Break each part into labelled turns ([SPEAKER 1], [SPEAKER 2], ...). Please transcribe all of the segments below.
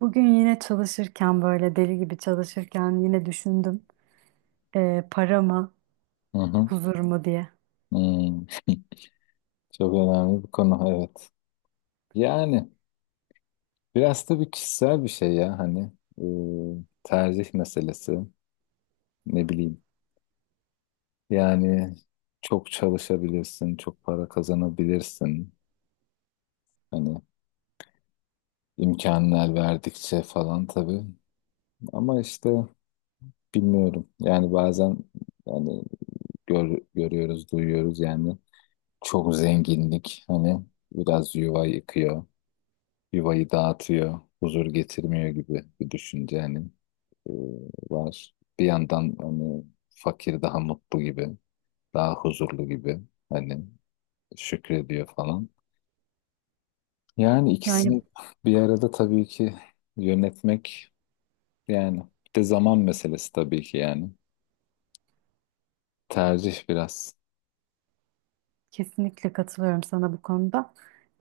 [SPEAKER 1] Bugün yine çalışırken böyle deli gibi çalışırken yine düşündüm para mı
[SPEAKER 2] Hı hı.
[SPEAKER 1] huzur mu diye.
[SPEAKER 2] Hmm. Çok önemli bir konu, evet. Yani biraz tabii kişisel bir şey ya, hani tercih meselesi, ne bileyim. Yani çok çalışabilirsin, çok para kazanabilirsin. Hani imkanlar verdikçe falan tabii. Ama işte bilmiyorum. Yani bazen yani görüyoruz, duyuyoruz yani çok zenginlik hani biraz yuva yıkıyor, yuvayı dağıtıyor, huzur getirmiyor gibi bir düşünce hani e, var. Bir yandan hani fakir daha mutlu gibi, daha huzurlu gibi, hani şükrediyor falan. Yani
[SPEAKER 1] Yani
[SPEAKER 2] ikisini bir arada tabii ki yönetmek yani, bir de zaman meselesi tabii ki yani. Tercih biraz.
[SPEAKER 1] kesinlikle katılıyorum sana bu konuda.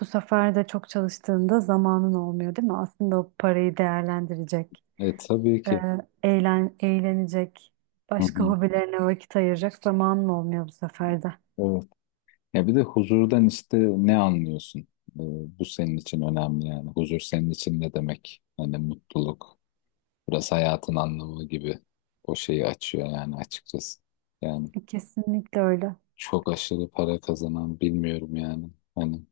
[SPEAKER 1] Bu sefer de çok çalıştığında zamanın olmuyor değil mi? Aslında o parayı değerlendirecek,
[SPEAKER 2] E tabii ki.
[SPEAKER 1] eee, eğlenecek,
[SPEAKER 2] Hı
[SPEAKER 1] başka
[SPEAKER 2] hı.
[SPEAKER 1] hobilerine vakit ayıracak zamanın olmuyor bu sefer de.
[SPEAKER 2] Evet. Ya bir de huzurdan işte ne anlıyorsun? E, bu senin için önemli yani. Huzur senin için ne demek? Hani mutluluk, biraz hayatın anlamı gibi o şeyi açıyor yani açıkçası. Yani
[SPEAKER 1] E, kesinlikle öyle.
[SPEAKER 2] çok aşırı para kazanan bilmiyorum yani. Hani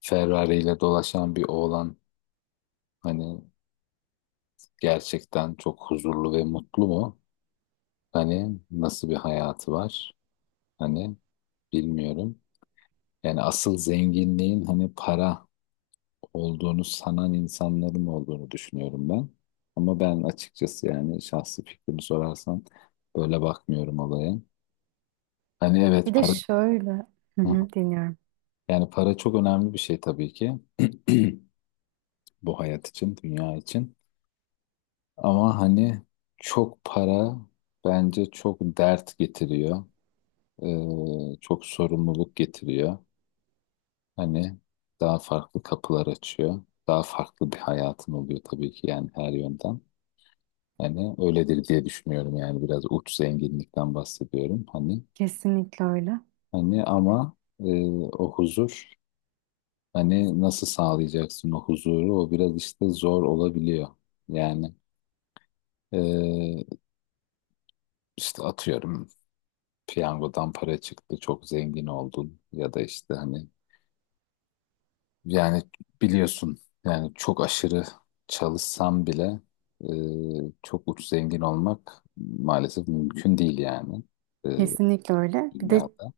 [SPEAKER 2] Ferrari ile dolaşan bir oğlan hani gerçekten çok huzurlu ve mutlu mu? Hani nasıl bir hayatı var? Hani bilmiyorum. Yani asıl zenginliğin hani para olduğunu sanan insanların olduğunu düşünüyorum ben. Ama ben açıkçası yani şahsi fikrimi sorarsan böyle bakmıyorum olaya. Hani evet
[SPEAKER 1] Bir de
[SPEAKER 2] para...
[SPEAKER 1] şöyle, hı
[SPEAKER 2] Hı.
[SPEAKER 1] hı, dinliyorum.
[SPEAKER 2] Yani para çok önemli bir şey tabii ki. Bu hayat için, dünya için. Ama hani çok para bence çok dert getiriyor. Çok sorumluluk getiriyor. Hani daha farklı kapılar açıyor. Daha farklı bir hayatın oluyor tabii ki yani her yönden. Hani öyledir diye düşünüyorum yani biraz uç zenginlikten bahsediyorum. Hani
[SPEAKER 1] Kesinlikle öyle.
[SPEAKER 2] hani ama o huzur, hani nasıl sağlayacaksın o huzuru? O biraz işte zor olabiliyor. Yani eee, işte atıyorum piyangodan para çıktı, çok zengin oldun ya da işte hani yani biliyorsun yani çok aşırı çalışsam bile çok uç zengin olmak maalesef mümkün değil yani eee,
[SPEAKER 1] Kesinlikle öyle. Bir de
[SPEAKER 2] dünyada.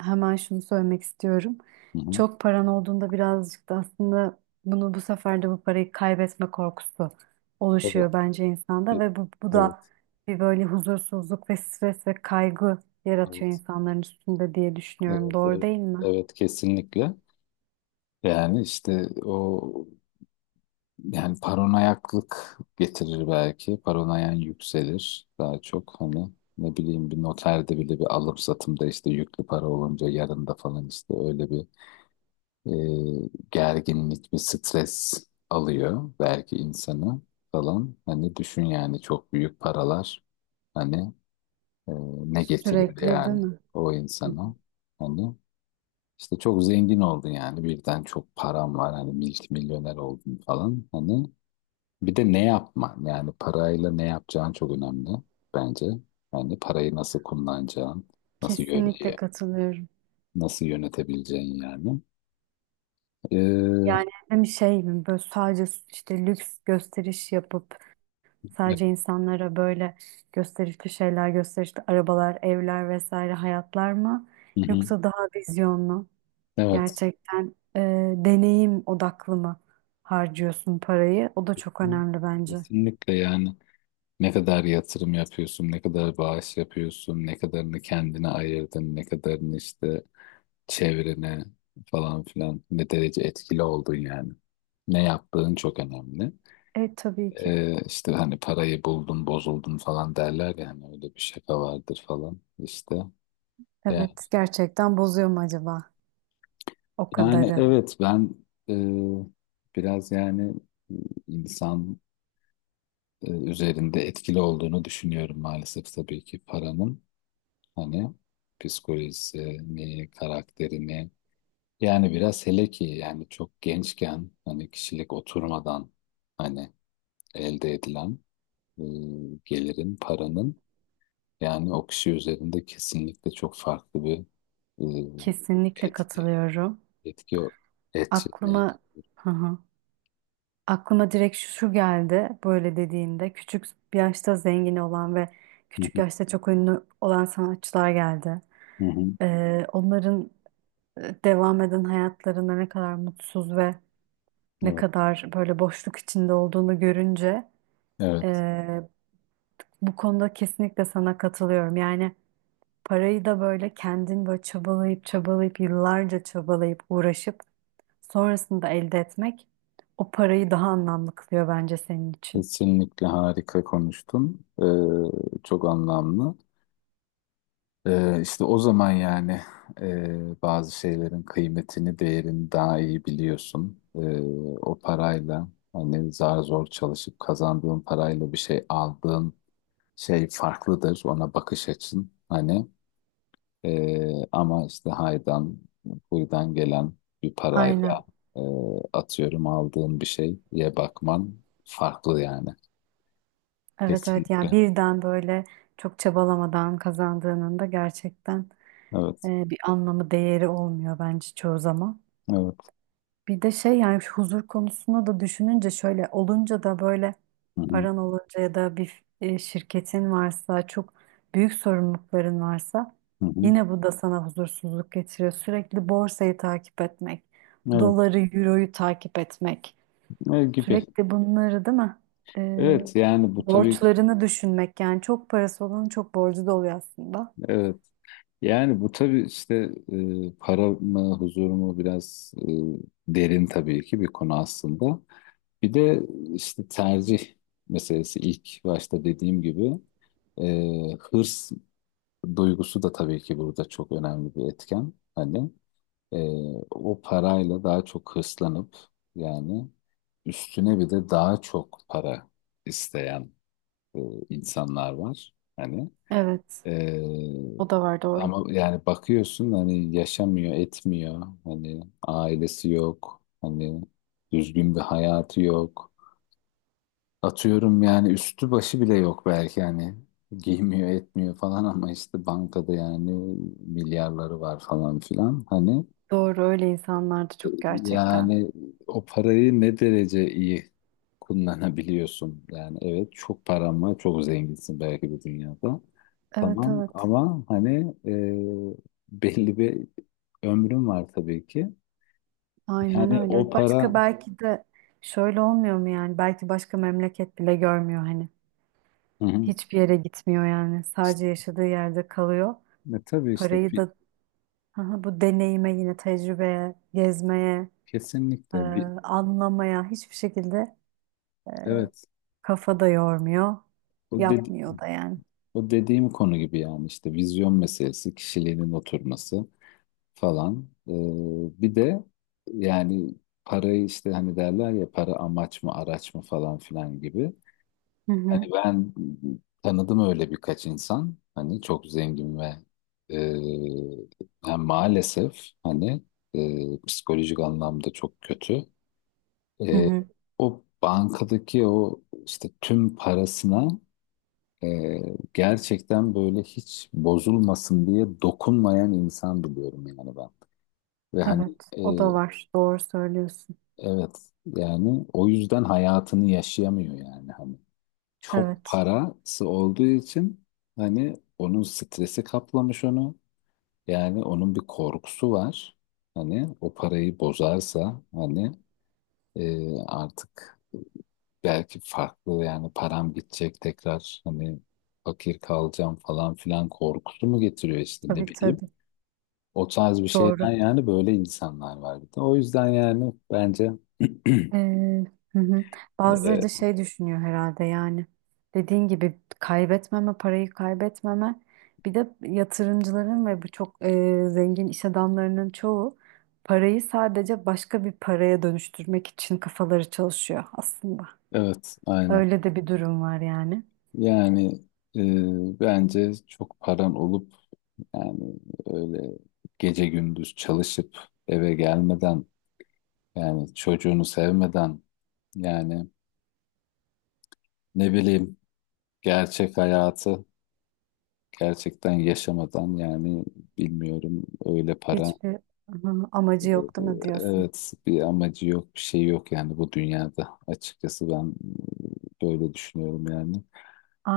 [SPEAKER 1] hemen şunu söylemek istiyorum.
[SPEAKER 2] Hı hı,
[SPEAKER 1] Çok paran olduğunda birazcık da aslında bunu bu sefer de bu parayı kaybetme korkusu
[SPEAKER 2] tabii.
[SPEAKER 1] oluşuyor bence
[SPEAKER 2] E-
[SPEAKER 1] insanda ve bu da
[SPEAKER 2] Evet,
[SPEAKER 1] bir böyle huzursuzluk ve stres ve kaygı yaratıyor
[SPEAKER 2] evet,
[SPEAKER 1] insanların üstünde diye düşünüyorum.
[SPEAKER 2] evet,
[SPEAKER 1] Doğru
[SPEAKER 2] evet,
[SPEAKER 1] değil mi?
[SPEAKER 2] evet kesinlikle. Yani işte o, yani paranoyaklık getirir belki. Paranoyan yükselir daha çok. Hani ne bileyim, bir noterde bile bir alım satımda işte yüklü para olunca yarında falan işte öyle bir gerginlik, bir stres alıyor belki insanı falan. Hani düşün yani çok büyük paralar hani e, ne getiriyor
[SPEAKER 1] Sürekli değil
[SPEAKER 2] yani
[SPEAKER 1] mi?
[SPEAKER 2] o
[SPEAKER 1] Hı hı.
[SPEAKER 2] insana. Hani işte çok zengin oldun yani birden çok param var hani milyoner oldun falan. Hani bir de ne yapman yani parayla ne yapacağın çok önemli bence. Yani parayı nasıl kullanacağın, nasıl yön
[SPEAKER 1] Kesinlikle katılıyorum.
[SPEAKER 2] nasıl yönetebileceğin yani. Ee,
[SPEAKER 1] Yani hem şey mi böyle sadece işte lüks gösteriş yapıp
[SPEAKER 2] evet.
[SPEAKER 1] sadece insanlara böyle gösterişli şeyler, gösterişli arabalar, evler vesaire hayatlar mı?
[SPEAKER 2] Hı hı.
[SPEAKER 1] Yoksa daha vizyonlu,
[SPEAKER 2] Evet.
[SPEAKER 1] gerçekten e, deneyim odaklı mı harcıyorsun parayı? O da çok
[SPEAKER 2] Kesin-
[SPEAKER 1] önemli bence.
[SPEAKER 2] Kesinlikle yani, ne kadar yatırım yapıyorsun, ne kadar bağış yapıyorsun, ne kadarını kendine ayırdın, ne kadarını işte çevrene falan filan, ne derece etkili oldun yani. Ne yaptığın çok önemli.
[SPEAKER 1] E tabii ki.
[SPEAKER 2] İşte hani parayı buldun bozuldun falan derler ya, hani öyle bir şaka vardır falan işte. Ya,
[SPEAKER 1] Evet, gerçekten bozuyor mu acaba o
[SPEAKER 2] yani
[SPEAKER 1] kadarı?
[SPEAKER 2] evet ben e, biraz yani e, insan üzerinde etkili olduğunu düşünüyorum maalesef tabii ki paranın, hani psikolojisini, karakterini yani, biraz hele ki yani çok gençken hani kişilik oturmadan hani elde edilen e, gelirin, paranın. Yani o kişi üzerinde kesinlikle çok farklı bir e,
[SPEAKER 1] Kesinlikle
[SPEAKER 2] etki
[SPEAKER 1] katılıyorum.
[SPEAKER 2] etki etki neydi?
[SPEAKER 1] Aklıma hı hı. Aklıma direkt şu geldi böyle dediğinde küçük yaşta zengin olan ve
[SPEAKER 2] Hı
[SPEAKER 1] küçük
[SPEAKER 2] hı,
[SPEAKER 1] yaşta çok ünlü olan sanatçılar geldi.
[SPEAKER 2] hı hı.
[SPEAKER 1] Onların e, devam eden hayatlarında ne kadar mutsuz ve ne
[SPEAKER 2] Evet,
[SPEAKER 1] kadar böyle boşluk içinde olduğunu görünce
[SPEAKER 2] evet.
[SPEAKER 1] e, bu konuda kesinlikle sana katılıyorum. Yani parayı da böyle kendin böyle çabalayıp çabalayıp yıllarca çabalayıp uğraşıp sonrasında elde etmek o parayı daha anlamlı kılıyor bence senin için.
[SPEAKER 2] Kesinlikle harika konuştun. E, çok anlamlı. E, işte o zaman yani bazı şeylerin kıymetini, değerini daha iyi biliyorsun. E, o parayla hani zar zor çalışıp kazandığın parayla bir şey aldığın şey farklıdır. Ona bakış açın hani. Ama işte haydan, huydan gelen bir
[SPEAKER 1] Aynen.
[SPEAKER 2] parayla e, atıyorum aldığın bir şeye bakman farklı yani.
[SPEAKER 1] Evet, evet, yani
[SPEAKER 2] Kesinlikle.
[SPEAKER 1] birden böyle çok çabalamadan kazandığının da gerçekten
[SPEAKER 2] Evet.
[SPEAKER 1] e, bir anlamı değeri olmuyor bence çoğu zaman.
[SPEAKER 2] Evet.
[SPEAKER 1] Bir de şey yani şu huzur konusunu da düşününce şöyle olunca da böyle
[SPEAKER 2] Hı hı.
[SPEAKER 1] paran olunca ya da bir e, şirketin varsa çok büyük sorumlulukların varsa
[SPEAKER 2] Hı hı.
[SPEAKER 1] yine bu da sana huzursuzluk getiriyor. Sürekli borsayı takip etmek,
[SPEAKER 2] Evet.
[SPEAKER 1] doları, euroyu takip etmek,
[SPEAKER 2] Ne gibi.
[SPEAKER 1] sürekli bunları değil mi? E,
[SPEAKER 2] Evet yani bu tabii ki
[SPEAKER 1] borçlarını düşünmek yani çok parası olanın çok borcu da oluyor aslında.
[SPEAKER 2] evet. Yani bu tabii işte para mı huzur mu, biraz derin tabii ki bir konu aslında. Bir de işte tercih meselesi ilk başta dediğim gibi hırs duygusu da tabii ki burada çok önemli bir etken. Hani e, o parayla daha çok hırslanıp yani üstüne bir de daha çok para isteyen e, insanlar var. Hani
[SPEAKER 1] Evet,
[SPEAKER 2] e,
[SPEAKER 1] o da var, doğru.
[SPEAKER 2] ama yani bakıyorsun hani yaşamıyor, etmiyor. Hani ailesi yok. Hani düzgün bir hayatı yok. Atıyorum yani üstü başı bile yok belki, hani giymiyor etmiyor falan, ama işte bankada yani milyarları var falan filan hani,
[SPEAKER 1] Doğru, öyle insanlardı çok gerçekten.
[SPEAKER 2] yani o parayı ne derece iyi kullanabiliyorsun yani. Evet çok paran var, çok zenginsin belki bu dünyada
[SPEAKER 1] Evet,
[SPEAKER 2] tamam,
[SPEAKER 1] evet.
[SPEAKER 2] ama hani e, belli bir ömrün var tabii ki
[SPEAKER 1] Aynen
[SPEAKER 2] yani o
[SPEAKER 1] öyle.
[SPEAKER 2] para.
[SPEAKER 1] Başka belki de şöyle olmuyor mu yani? Belki başka memleket bile görmüyor hani.
[SPEAKER 2] Hı hı.
[SPEAKER 1] Hiçbir yere gitmiyor yani.
[SPEAKER 2] İşte,
[SPEAKER 1] Sadece yaşadığı yerde kalıyor.
[SPEAKER 2] tabii işte
[SPEAKER 1] Parayı
[SPEAKER 2] bir,
[SPEAKER 1] da aha, bu deneyime yine tecrübeye, gezmeye, e,
[SPEAKER 2] kesinlikle bir
[SPEAKER 1] anlamaya hiçbir şekilde
[SPEAKER 2] evet.
[SPEAKER 1] kafa da yormuyor.
[SPEAKER 2] o de-
[SPEAKER 1] Yapmıyor da yani.
[SPEAKER 2] O dediğim konu gibi yani, işte vizyon meselesi, kişiliğinin oturması falan. Bir de yani parayı işte hani derler ya, para amaç mı araç mı falan filan gibi.
[SPEAKER 1] Hı
[SPEAKER 2] Hani
[SPEAKER 1] hı,
[SPEAKER 2] ben tanıdım öyle birkaç insan. Hani çok zengin ve e, yani maalesef hani psikolojik anlamda çok kötü.
[SPEAKER 1] hı
[SPEAKER 2] E,
[SPEAKER 1] hı.
[SPEAKER 2] o bankadaki o işte tüm parasına ee, gerçekten böyle hiç bozulmasın diye dokunmayan insan biliyorum yani ben. Ve hani
[SPEAKER 1] Evet, o da
[SPEAKER 2] e,
[SPEAKER 1] var. Doğru söylüyorsun.
[SPEAKER 2] evet yani o yüzden hayatını yaşayamıyor yani hani. Çok
[SPEAKER 1] Evet.
[SPEAKER 2] parası olduğu için hani onun stresi kaplamış onu. Yani onun bir korkusu var. Hani o parayı bozarsa hani artık belki farklı, yani param gidecek tekrar hani fakir kalacağım falan filan korkusu mu getiriyor işte, ne
[SPEAKER 1] Tabii,
[SPEAKER 2] bileyim.
[SPEAKER 1] tabii.
[SPEAKER 2] O tarz bir şeyden
[SPEAKER 1] Doğru.
[SPEAKER 2] yani, böyle insanlar var bir de. O yüzden yani bence
[SPEAKER 1] Ee, hı hı. Bazıları
[SPEAKER 2] e,
[SPEAKER 1] da şey düşünüyor herhalde yani dediğin gibi kaybetmeme parayı kaybetmeme bir de yatırımcıların ve bu çok e, zengin iş adamlarının çoğu parayı sadece başka bir paraya dönüştürmek için kafaları çalışıyor aslında.
[SPEAKER 2] evet aynen.
[SPEAKER 1] Öyle de bir durum var yani.
[SPEAKER 2] Yani bence çok paran olup yani öyle gece gündüz çalışıp eve gelmeden, yani çocuğunu sevmeden yani, ne bileyim gerçek hayatı gerçekten yaşamadan yani, bilmiyorum öyle para.
[SPEAKER 1] Hiçbir hı, amacı yok değil mi diyorsun?
[SPEAKER 2] Evet bir amacı yok, bir şey yok yani bu dünyada. Açıkçası ben böyle düşünüyorum yani.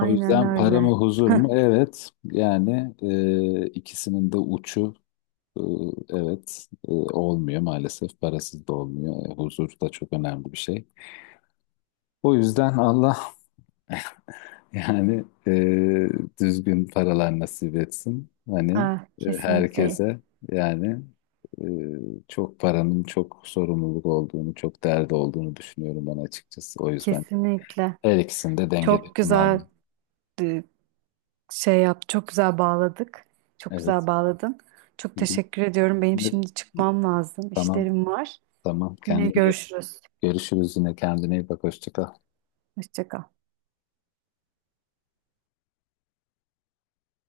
[SPEAKER 2] O yüzden para mı
[SPEAKER 1] öyle.
[SPEAKER 2] huzur mu? Evet yani ikisinin de uçu e, evet olmuyor maalesef. Parasız da olmuyor. E, huzur da çok önemli bir şey. O yüzden Allah yani düzgün paralar nasip etsin. Hani
[SPEAKER 1] Ah, kesinlikle.
[SPEAKER 2] herkese yani e, çok paranın çok sorumluluk olduğunu, çok derdi olduğunu düşünüyorum ben açıkçası. O yüzden
[SPEAKER 1] Kesinlikle.
[SPEAKER 2] her ikisini de dengede
[SPEAKER 1] Çok güzel
[SPEAKER 2] kullandım.
[SPEAKER 1] şey yap, çok güzel bağladık. Çok
[SPEAKER 2] Evet.
[SPEAKER 1] güzel bağladın. Çok
[SPEAKER 2] Hı hı.
[SPEAKER 1] teşekkür ediyorum. Benim
[SPEAKER 2] Evet.
[SPEAKER 1] şimdi çıkmam lazım.
[SPEAKER 2] Tamam,
[SPEAKER 1] İşlerim var.
[SPEAKER 2] tamam.
[SPEAKER 1] Yine görüşürüz.
[SPEAKER 2] Görüşürüz yine. Kendine iyi bak. Hoşça kal.
[SPEAKER 1] Hoşça kal.